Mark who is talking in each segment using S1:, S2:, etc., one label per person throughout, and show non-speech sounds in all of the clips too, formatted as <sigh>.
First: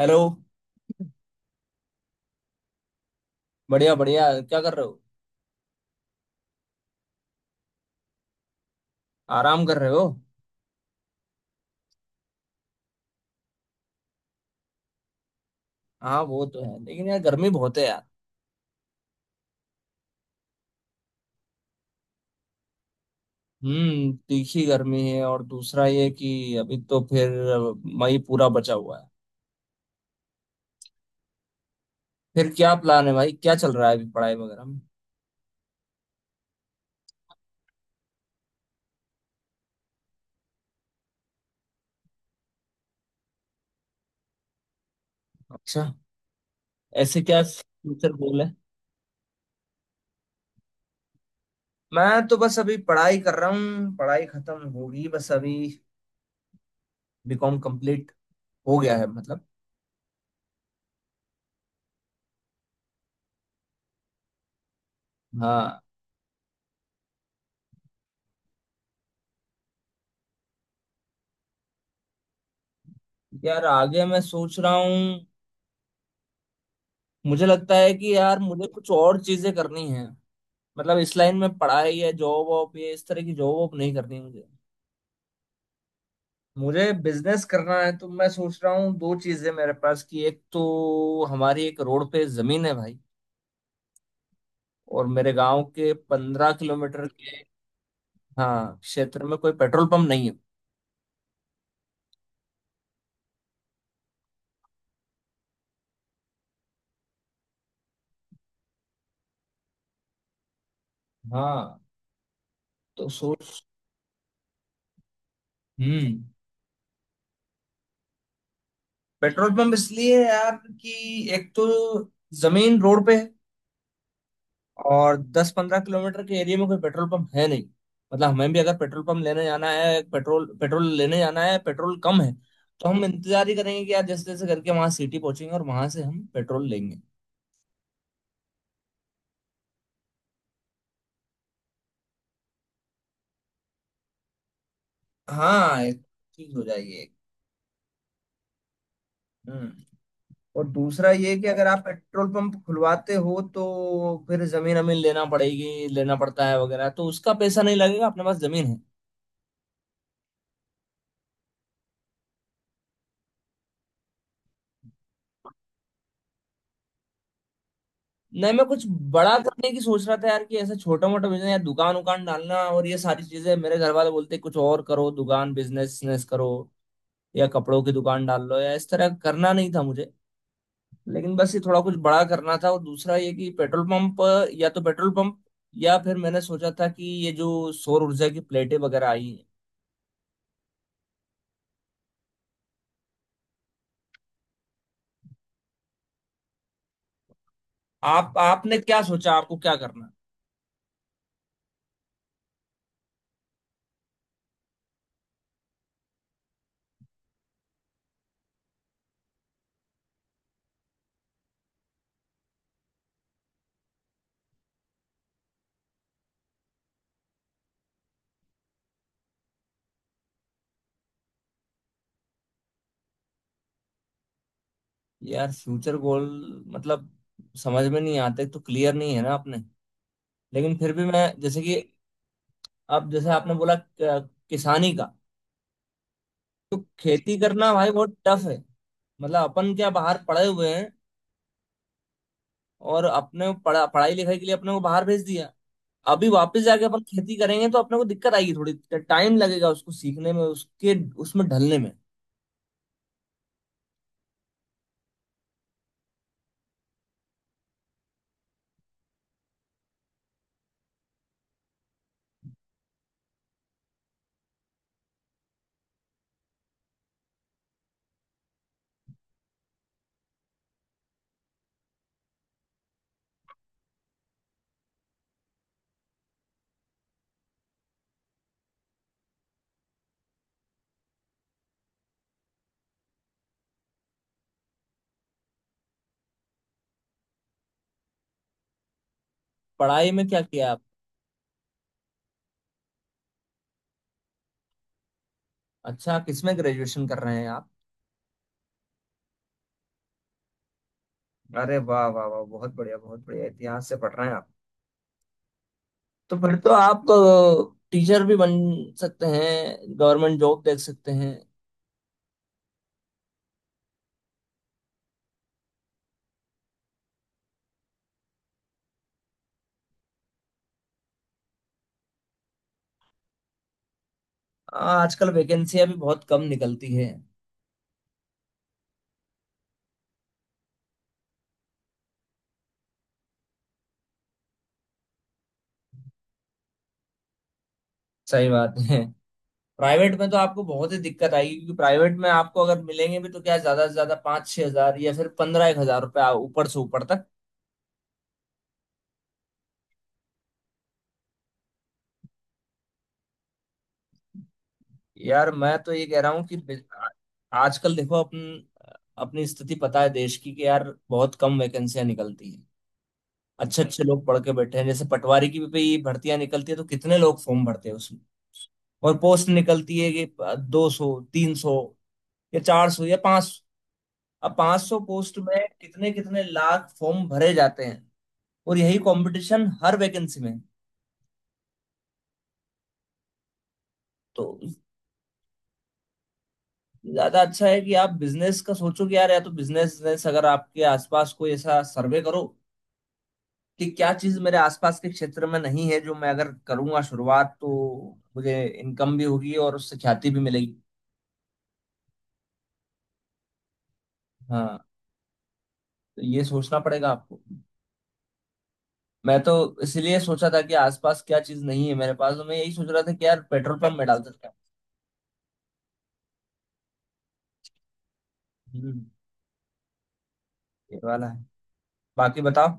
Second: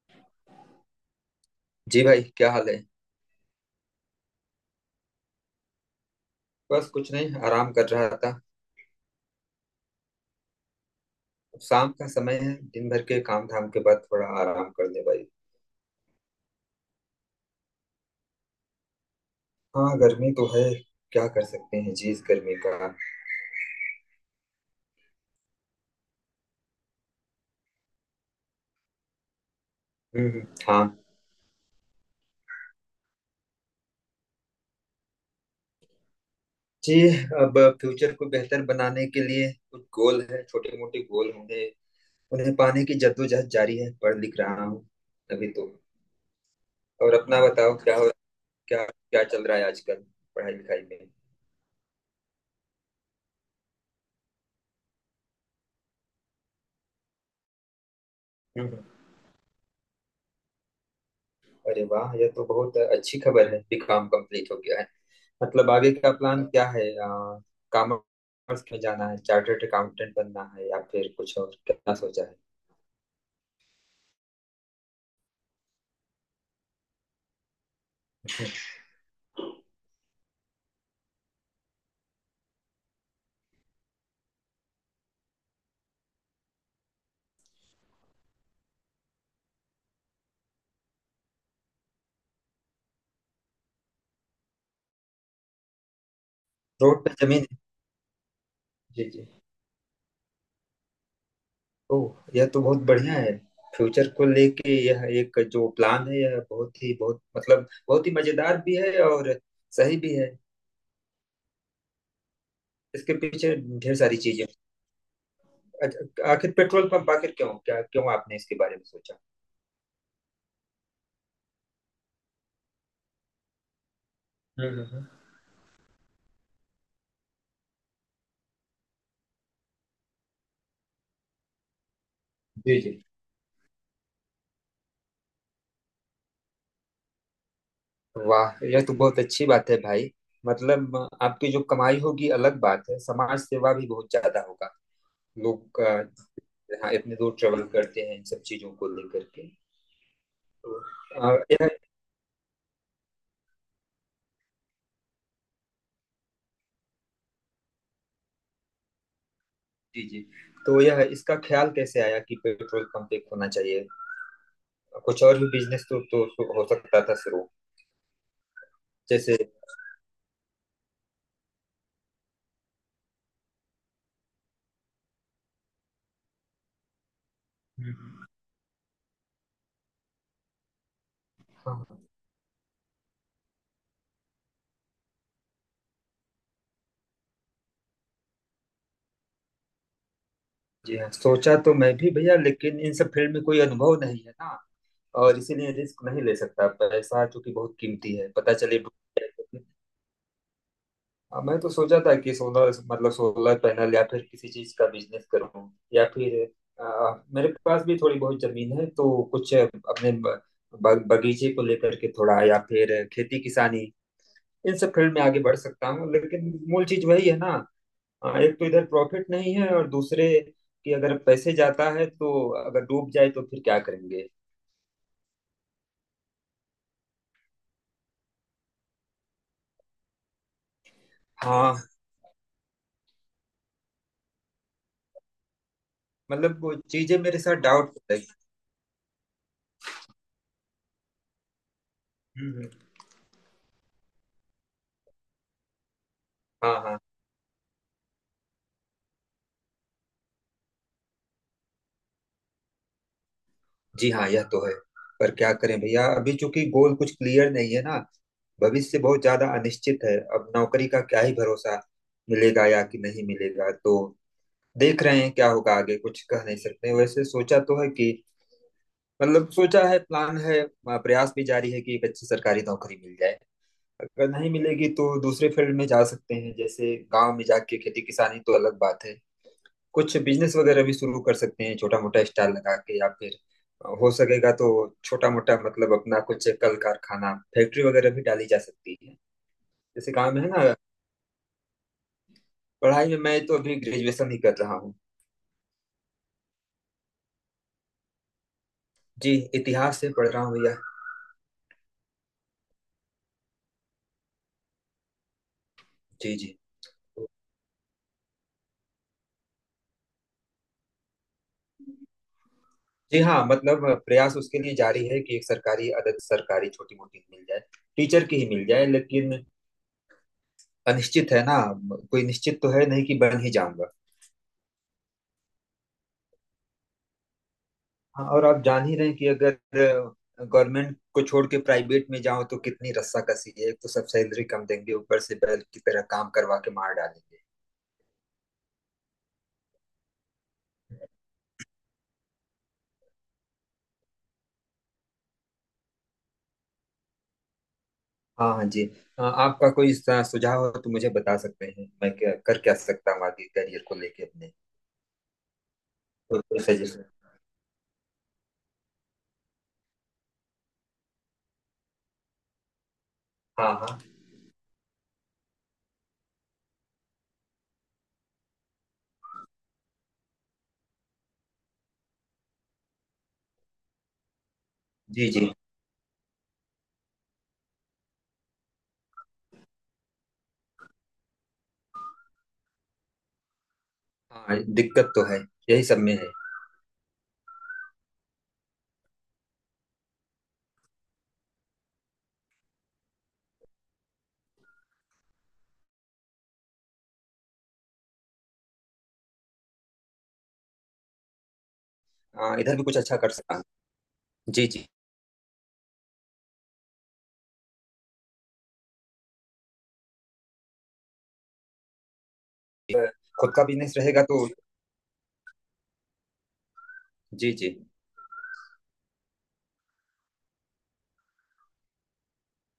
S1: Hello.
S2: जी भाई क्या हाल है।
S1: बढ़िया बढ़िया, क्या कर रहे हो?
S2: बस कुछ नहीं आराम कर रहा था।
S1: आराम कर रहे हो।
S2: अब शाम का समय है। दिन भर के काम धाम के बाद थोड़ा आराम कर ले भाई।
S1: हाँ वो तो है, लेकिन यार गर्मी बहुत है यार।
S2: हाँ गर्मी तो है। क्या कर सकते हैं जी इस गर्मी का।
S1: हम्म, तीखी गर्मी है। और दूसरा ये कि अभी तो फिर मई पूरा बचा हुआ है।
S2: हम्म हम्म, हाँ।
S1: फिर क्या प्लान है भाई? क्या चल रहा है अभी पढ़ाई वगैरह में?
S2: जी। अब फ्यूचर को बेहतर बनाने के लिए कुछ गोल है, छोटे मोटे गोल होंगे। उन्हें पाने की जद्दोजहद जारी है, पढ़ लिख रहा हूँ अभी तो।
S1: अच्छा,
S2: और
S1: ऐसे
S2: अपना
S1: क्या
S2: बताओ क्या हो,
S1: फ्यूचर गोल है?
S2: क्या क्या चल रहा है आजकल पढ़ाई लिखाई में।
S1: मैं तो बस अभी पढ़ाई कर रहा हूँ। पढ़ाई खत्म होगी बस अभी। बीकॉम कंप्लीट
S2: हम्म
S1: हो
S2: हम्म।
S1: गया है मतलब।
S2: अरे वाह, यह तो बहुत अच्छी खबर है, बीकॉम कंप्लीट हो गया है मतलब।
S1: हाँ।
S2: आगे का प्लान क्या है, कॉमर्स में जाना है, चार्टर्ड अकाउंटेंट बनना है या फिर कुछ और क्या सोचा है।
S1: यार आगे मैं सोच रहा हूँ, मुझे लगता है कि यार मुझे कुछ और चीजें करनी है। मतलब इस लाइन में पढ़ाई है, जॉब वॉब, ये इस तरह की जॉब वॉब नहीं करनी मुझे। मुझे बिजनेस करना है। तो मैं सोच रहा हूँ, दो चीजें मेरे पास कि एक तो हमारी एक रोड पे जमीन है भाई, और मेरे गांव के पंद्रह
S2: <laughs> रोड
S1: किलोमीटर
S2: पे
S1: के।
S2: जमीन।
S1: हाँ,
S2: जी
S1: क्षेत्र
S2: जी।
S1: में कोई पेट्रोल पंप नहीं है।
S2: ओह, यह तो बहुत बढ़िया है। फ्यूचर को लेके यह एक जो प्लान है, यह बहुत ही बहुत मतलब बहुत ही मजेदार भी है और सही भी है
S1: हाँ तो
S2: इसके पीछे
S1: सोच।
S2: ढेर सारी चीजें।
S1: हम्म।
S2: अच्छा, आखिर पेट्रोल पंप आखिर क्यों, क्या क्यों आपने इसके बारे में सोचा।
S1: पेट्रोल पंप इसलिए है यार कि एक तो जमीन रोड पे है।
S2: हम्म हम्म, हम्म।
S1: और 10 15 किलोमीटर के एरिया में कोई पेट्रोल पंप है नहीं। मतलब हमें भी अगर पेट्रोल पंप लेने जाना है, पेट्रोल पेट्रोल लेने जाना है, पेट्रोल कम है,
S2: जी
S1: तो
S2: जी।
S1: हम इंतजार ही करेंगे कि यार जैसे जैसे करके वहां सिटी पहुंचेंगे और वहां से हम पेट्रोल लेंगे।
S2: वाह, यह तो बहुत अच्छी बात है भाई। मतलब आपकी जो कमाई होगी अलग बात है, समाज सेवा भी बहुत ज्यादा होगा। लोग
S1: हाँ, एक चीज हो
S2: हाँ
S1: जाएगी एक।
S2: इतने दूर ट्रेवल करते हैं इन सब चीजों को लेकर के।
S1: हम्म। और
S2: तो
S1: दूसरा ये कि अगर
S2: यह
S1: आप पेट्रोल पंप खुलवाते हो तो फिर जमीन अमीन लेना पड़ेगी, लेना पड़ता है वगैरह, तो उसका पैसा नहीं लगेगा, अपने पास जमीन है।
S2: जी जी। तो यह इसका ख्याल कैसे आया कि पेट्रोल पंप एक होना चाहिए। कुछ और भी बिजनेस तो हो सकता था शुरू,
S1: नहीं, मैं कुछ
S2: जैसे।
S1: बड़ा करने की सोच रहा था यार, कि ऐसा छोटा मोटा बिजनेस या दुकान उकान डालना, और ये सारी चीजें मेरे घर वाले बोलते कुछ और करो, दुकान बिजनेस बिजनेस करो या कपड़ों की दुकान
S2: हम्म।
S1: डाल लो, या इस तरह करना नहीं था मुझे। लेकिन बस ये
S2: हाँ,
S1: थोड़ा कुछ बड़ा करना था। और दूसरा ये कि पेट्रोल पंप, या तो पेट्रोल पंप या फिर मैंने सोचा था कि ये जो सौर ऊर्जा की प्लेटें वगैरह आई हैं।
S2: जी हाँ सोचा तो मैं भी भैया, लेकिन इन सब फील्ड में कोई अनुभव नहीं है ना और इसीलिए रिस्क नहीं ले सकता, पैसा चूंकि बहुत कीमती है,
S1: आप,
S2: पता
S1: आपने
S2: चले डूब
S1: क्या सोचा? आपको
S2: जाए।
S1: क्या करना है?
S2: हाँ, मैं तो सोचा था कि सोलर मतलब सोलर पैनल या फिर किसी चीज का बिजनेस करूं, या फिर मेरे पास भी थोड़ी बहुत जमीन है तो कुछ अपने ब, ब- बगीचे को लेकर के थोड़ा, या फिर खेती किसानी। इन सब फील्ड में आगे बढ़ सकता हूँ लेकिन मूल चीज वही है ना। एक तो इधर प्रॉफिट नहीं है और दूसरे कि अगर पैसे जाता है तो अगर डूब जाए तो फिर क्या करेंगे।
S1: यार फ्यूचर गोल मतलब समझ में नहीं आते, तो क्लियर नहीं है ना आपने। लेकिन फिर भी मैं, जैसे कि
S2: हाँ
S1: अब जैसे आपने बोला किसानी का,
S2: मतलब वो
S1: तो
S2: चीजें
S1: खेती
S2: मेरे साथ
S1: करना भाई
S2: डाउट।
S1: बहुत टफ है। मतलब अपन क्या बाहर पढ़े हुए हैं,
S2: हम्म,
S1: और अपने पढ़ाई लिखाई के लिए अपने को बाहर भेज दिया। अभी वापस
S2: हाँ
S1: जाके
S2: हाँ।
S1: अपन खेती करेंगे तो अपने को दिक्कत आएगी, थोड़ी टाइम लगेगा उसको सीखने में, उसके उसमें ढलने में।
S2: जी हाँ यह तो है। पर क्या करें भैया, अभी चूंकि गोल कुछ क्लियर नहीं है ना। भविष्य बहुत ज्यादा अनिश्चित है, अब नौकरी का क्या ही भरोसा, मिलेगा या कि नहीं मिलेगा तो देख रहे हैं क्या होगा आगे, कुछ कह नहीं सकते। वैसे सोचा तो है कि मतलब सोचा है, प्लान है, प्रयास भी जारी है कि एक अच्छी सरकारी नौकरी मिल जाए। अगर नहीं मिलेगी तो दूसरे फील्ड में जा सकते हैं, जैसे गांव में जाके खेती किसानी तो अलग बात है, कुछ बिजनेस वगैरह भी शुरू कर सकते हैं छोटा मोटा स्टाल लगा के, या फिर हो सकेगा तो छोटा मोटा मतलब अपना कुछ कल कारखाना फैक्ट्री वगैरह भी डाली जा सकती है
S1: पढ़ाई
S2: जैसे
S1: में
S2: काम
S1: क्या
S2: है
S1: किया
S2: ना।
S1: आप?
S2: पढ़ाई में मैं तो अभी ग्रेजुएशन ही कर रहा हूँ।
S1: अच्छा, किसमें ग्रेजुएशन कर रहे हैं आप?
S2: जी इतिहास से पढ़ रहा हूँ भैया।
S1: अरे वाह वाह वाह, बहुत बढ़िया बहुत बढ़िया, इतिहास से पढ़ रहे हैं आप।
S2: जी
S1: तो
S2: जी।
S1: फिर तो आप टीचर भी बन सकते हैं, गवर्नमेंट जॉब देख सकते हैं।
S2: जी हाँ, मतलब प्रयास उसके लिए जारी है कि एक सरकारी अदद सरकारी छोटी मोटी मिल जाए, टीचर की ही मिल जाए, लेकिन अनिश्चित है ना। कोई निश्चित तो है नहीं कि बन ही जाऊंगा।
S1: हाँ, आजकल वैकेंसियां भी बहुत कम निकलती है।
S2: हाँ, और आप जान ही रहे हैं कि अगर गवर्नमेंट को छोड़ के प्राइवेट में जाओ तो कितनी रस्साकसी है, एक तो सब सैलरी कम देंगे, ऊपर से बैल की तरह काम करवा के मार डालेंगे।
S1: सही बात है। प्राइवेट में तो आपको बहुत ही दिक्कत आएगी, क्योंकि प्राइवेट में आपको अगर मिलेंगे भी तो क्या, ज्यादा से ज्यादा 5 6 हज़ार या फिर 15 एक हज़ार रुपये, ऊपर से ऊपर तक।
S2: हाँ हाँ जी। आपका कोई सुझाव हो तो मुझे बता सकते हैं, मैं क्या कर क्या सकता हूँ आगे करियर को लेके अपने,
S1: यार मैं तो ये कह रहा
S2: तो
S1: हूँ कि
S2: कोई सजेशन।
S1: आजकल देखो अपन, अपनी स्थिति पता है देश की कि यार बहुत कम वैकेंसियां निकलती हैं।
S2: हाँ
S1: अच्छे
S2: हाँ
S1: अच्छे लोग पढ़ के बैठे हैं, जैसे पटवारी की भी भर्तियां निकलती है तो कितने लोग फॉर्म भरते हैं उसमें। और पोस्ट निकलती है कि 200 300 या 400 या 500। अब 500
S2: जी
S1: पोस्ट
S2: जी।
S1: में कितने कितने लाख फॉर्म भरे जाते हैं। और यही कंपटीशन हर वैकेंसी में है। तो
S2: हाँ दिक्कत तो है, यही सब में है।
S1: ज्यादा अच्छा है कि आप बिजनेस का सोचो कि यार या तो बिजनेस, बिजनेस अगर आपके आसपास, कोई ऐसा सर्वे करो कि क्या चीज मेरे आसपास के क्षेत्र में नहीं है जो मैं अगर करूंगा शुरुआत तो मुझे इनकम भी होगी और उससे ख्याति भी मिलेगी।
S2: इधर भी कुछ अच्छा कर सकता हूँ। जी
S1: हाँ
S2: जी।
S1: तो ये सोचना पड़ेगा आपको। मैं तो इसलिए सोचा था कि आसपास क्या चीज नहीं है मेरे पास, तो मैं यही सोच रहा था कि यार
S2: खुद का
S1: पेट्रोल
S2: बिजनेस
S1: पंप में डाल
S2: रहेगा तो।
S1: सकता
S2: जी जी।
S1: हूँ। ये वाला है। बाकी बताओ।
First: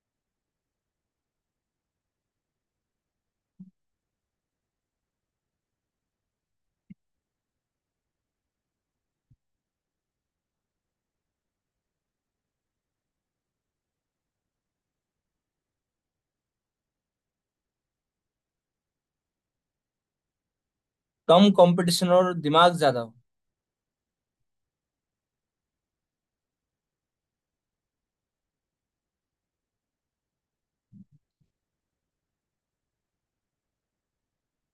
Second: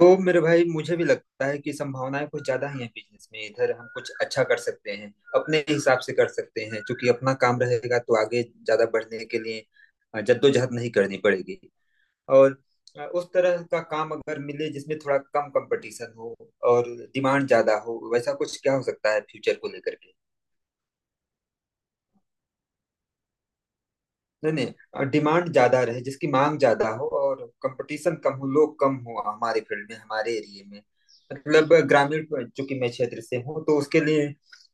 S2: तो मेरे भाई, मुझे भी लगता है कि संभावनाएं कुछ ज्यादा ही हैं बिजनेस में, इधर हम कुछ अच्छा कर सकते हैं अपने हिसाब से कर सकते हैं क्योंकि अपना काम रहेगा तो आगे ज्यादा बढ़ने के लिए जद्दोजहद नहीं करनी पड़ेगी। और उस तरह का काम अगर मिले जिसमें थोड़ा कम कंपटीशन हो और डिमांड ज्यादा हो, वैसा कुछ क्या हो सकता है फ्यूचर को लेकर।
S1: कम कंपटीशन और दिमाग ज्यादा हो,
S2: नहीं नहीं, डिमांड ज्यादा रहे, जिसकी मांग ज्यादा हो और कंपटीशन कम हो, लोग कम हो हमारे फील्ड में हमारे एरिया में, मतलब ग्रामीण चूंकि मैं क्षेत्र से हूँ तो उसके लिए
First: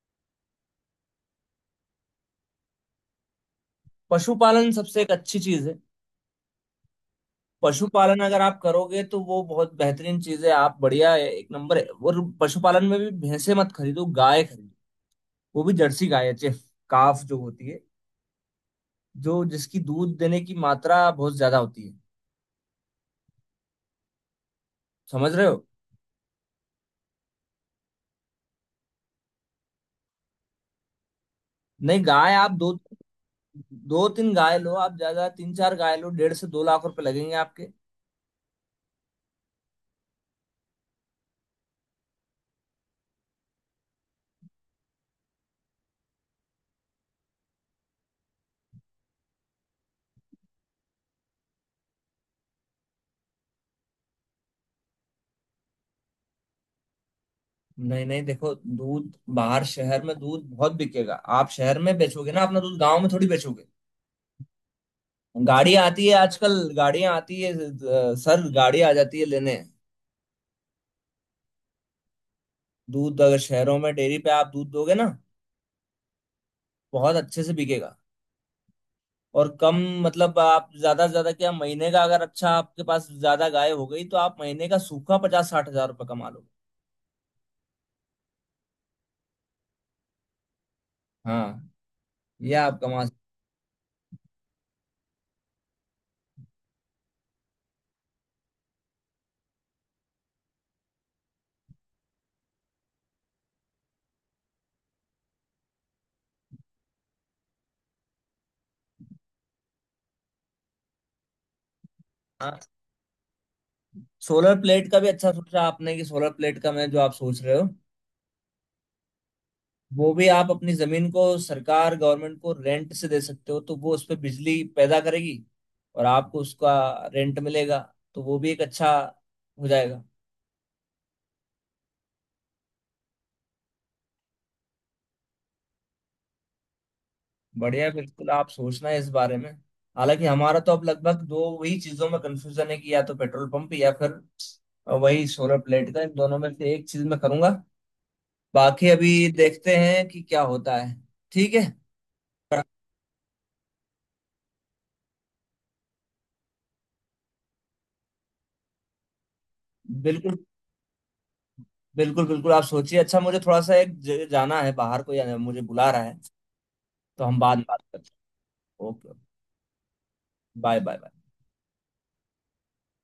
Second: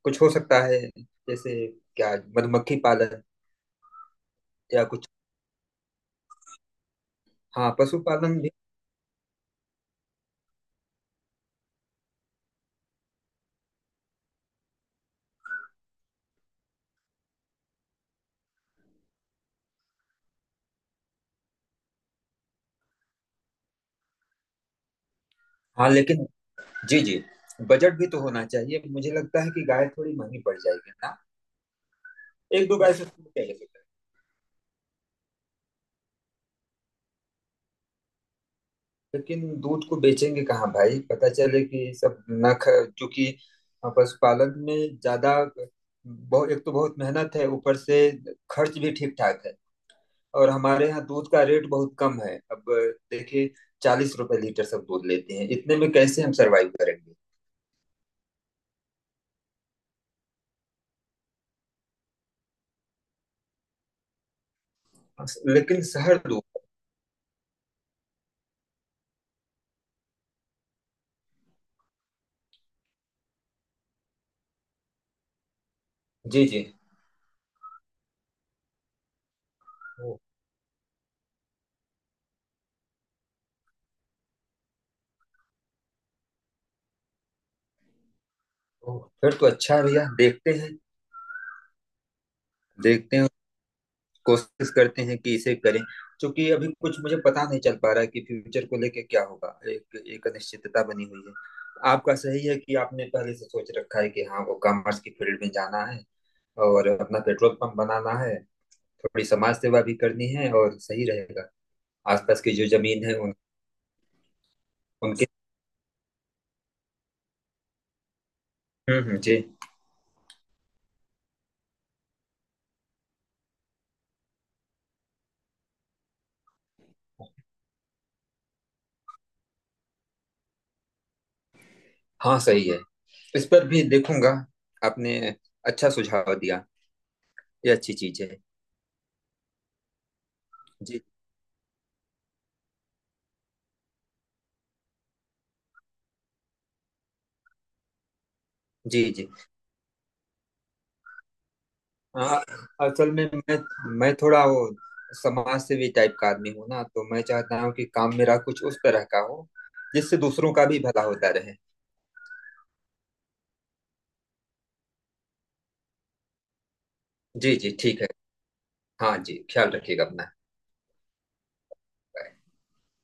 S2: कुछ हो सकता है, जैसे क्या मधुमक्खी पालन
S1: पशुपालन
S2: या
S1: सबसे
S2: कुछ।
S1: एक अच्छी चीज है।
S2: हाँ पशु
S1: पशुपालन अगर
S2: पालन भी।
S1: आप करोगे तो वो बहुत बेहतरीन चीज है, आप बढ़िया है, एक नंबर है। और पशुपालन में भी भैंसे मत खरीदो, गाय खरीदो। वो भी जर्सी गाय है, चेफ काफ जो होती है, जो जिसकी दूध देने की मात्रा बहुत ज्यादा होती है। समझ रहे हो?
S2: हाँ लेकिन जी जी, बजट भी तो होना चाहिए, मुझे लगता है कि गाय थोड़ी महंगी पड़ जाएगी ना।
S1: नहीं, गाय आप
S2: एक
S1: दो,
S2: दो गाय से शुरू किया जा सकता है।
S1: दो तीन गाय लो, आप ज्यादा तीन चार गाय लो, 1.5 से 2 लाख रुपए लगेंगे आपके।
S2: लेकिन दूध को बेचेंगे कहाँ भाई, पता चले कि सब न ख, जो कि पशुपालन में ज्यादा, बहुत एक तो बहुत मेहनत है, ऊपर से खर्च भी ठीक ठाक है, और हमारे यहाँ दूध का रेट बहुत कम है अब देखिए, 40 रुपए लीटर सब दूध लेते हैं, इतने में कैसे हम सरवाइव करेंगे।
S1: नहीं नहीं देखो, दूध बाहर शहर में दूध बहुत बिकेगा। आप शहर में बेचोगे ना अपना दूध, गांव में थोड़ी बेचोगे। गाड़ियां
S2: लेकिन
S1: आती है
S2: शहर दूध
S1: आजकल, गाड़ियां आती है सर गाड़ी आ जाती है लेने। दूध अगर शहरों में डेयरी पे आप दूध दोगे ना,
S2: जी जी।
S1: बहुत अच्छे से बिकेगा। और कम
S2: ओ,
S1: मतलब आप ज्यादा से ज्यादा क्या, महीने का अगर अच्छा आपके पास ज्यादा गाय हो गई तो आप महीने का सूखा 50 60 हज़ार रुपये कमा लोगे।
S2: ओ, फिर तो अच्छा है भैया, देखते हैं,
S1: हाँ, ये आप कमा
S2: देखते हैं, कोशिश करते हैं कि इसे करें, क्योंकि अभी कुछ मुझे पता नहीं चल पा रहा है कि फ्यूचर को लेके क्या होगा, एक एक अनिश्चितता बनी हुई है। आपका सही है कि आपने पहले से सोच रखा है कि हाँ वो कॉमर्स की फील्ड में जाना है और अपना पेट्रोल पंप बनाना है, थोड़ी समाज सेवा भी करनी है और सही रहेगा, आसपास
S1: सकते हैं।
S2: की
S1: हाँ,
S2: जो जमीन है
S1: सोलर प्लेट का भी
S2: उनके।
S1: अच्छा सोचा आपने। कि सोलर प्लेट का मैं जो आप सोच रहे हो,
S2: जी।
S1: वो भी आप अपनी जमीन को सरकार गवर्नमेंट को रेंट से दे सकते हो, तो वो उस पर बिजली पैदा करेगी और आपको उसका रेंट मिलेगा। तो वो भी एक अच्छा हो जाएगा।
S2: हाँ सही है, इस पर भी देखूंगा। आपने अच्छा सुझाव दिया, ये
S1: बढ़िया,
S2: अच्छी चीज
S1: बिल्कुल
S2: है।
S1: आप सोचना है इस बारे में। हालांकि हमारा तो अब
S2: जी
S1: लगभग दो वही चीजों में कंफ्यूजन है कि या तो पेट्रोल पंप या फिर वही सोलर प्लेट का, इन दोनों में से एक चीज मैं करूंगा। बाकी
S2: जी।
S1: अभी
S2: जी
S1: देखते हैं कि क्या होता है। ठीक है।
S2: हाँ असल में मैं थोड़ा वो समाज सेवी टाइप का आदमी हूँ ना, तो मैं चाहता हूँ कि काम मेरा कुछ उस तरह का हो जिससे
S1: बिल्कुल
S2: दूसरों का भी भला होता रहे।
S1: बिल्कुल बिल्कुल आप सोचिए। अच्छा, मुझे थोड़ा सा एक जाना है बाहर, कोई मुझे बुला रहा है, तो हम
S2: जी
S1: बाद में
S2: जी
S1: बात
S2: ठीक
S1: करते
S2: है।
S1: हैं।
S2: हाँ
S1: ओके।
S2: जी, ख्याल रखिएगा अपना।
S1: Bye bye bye.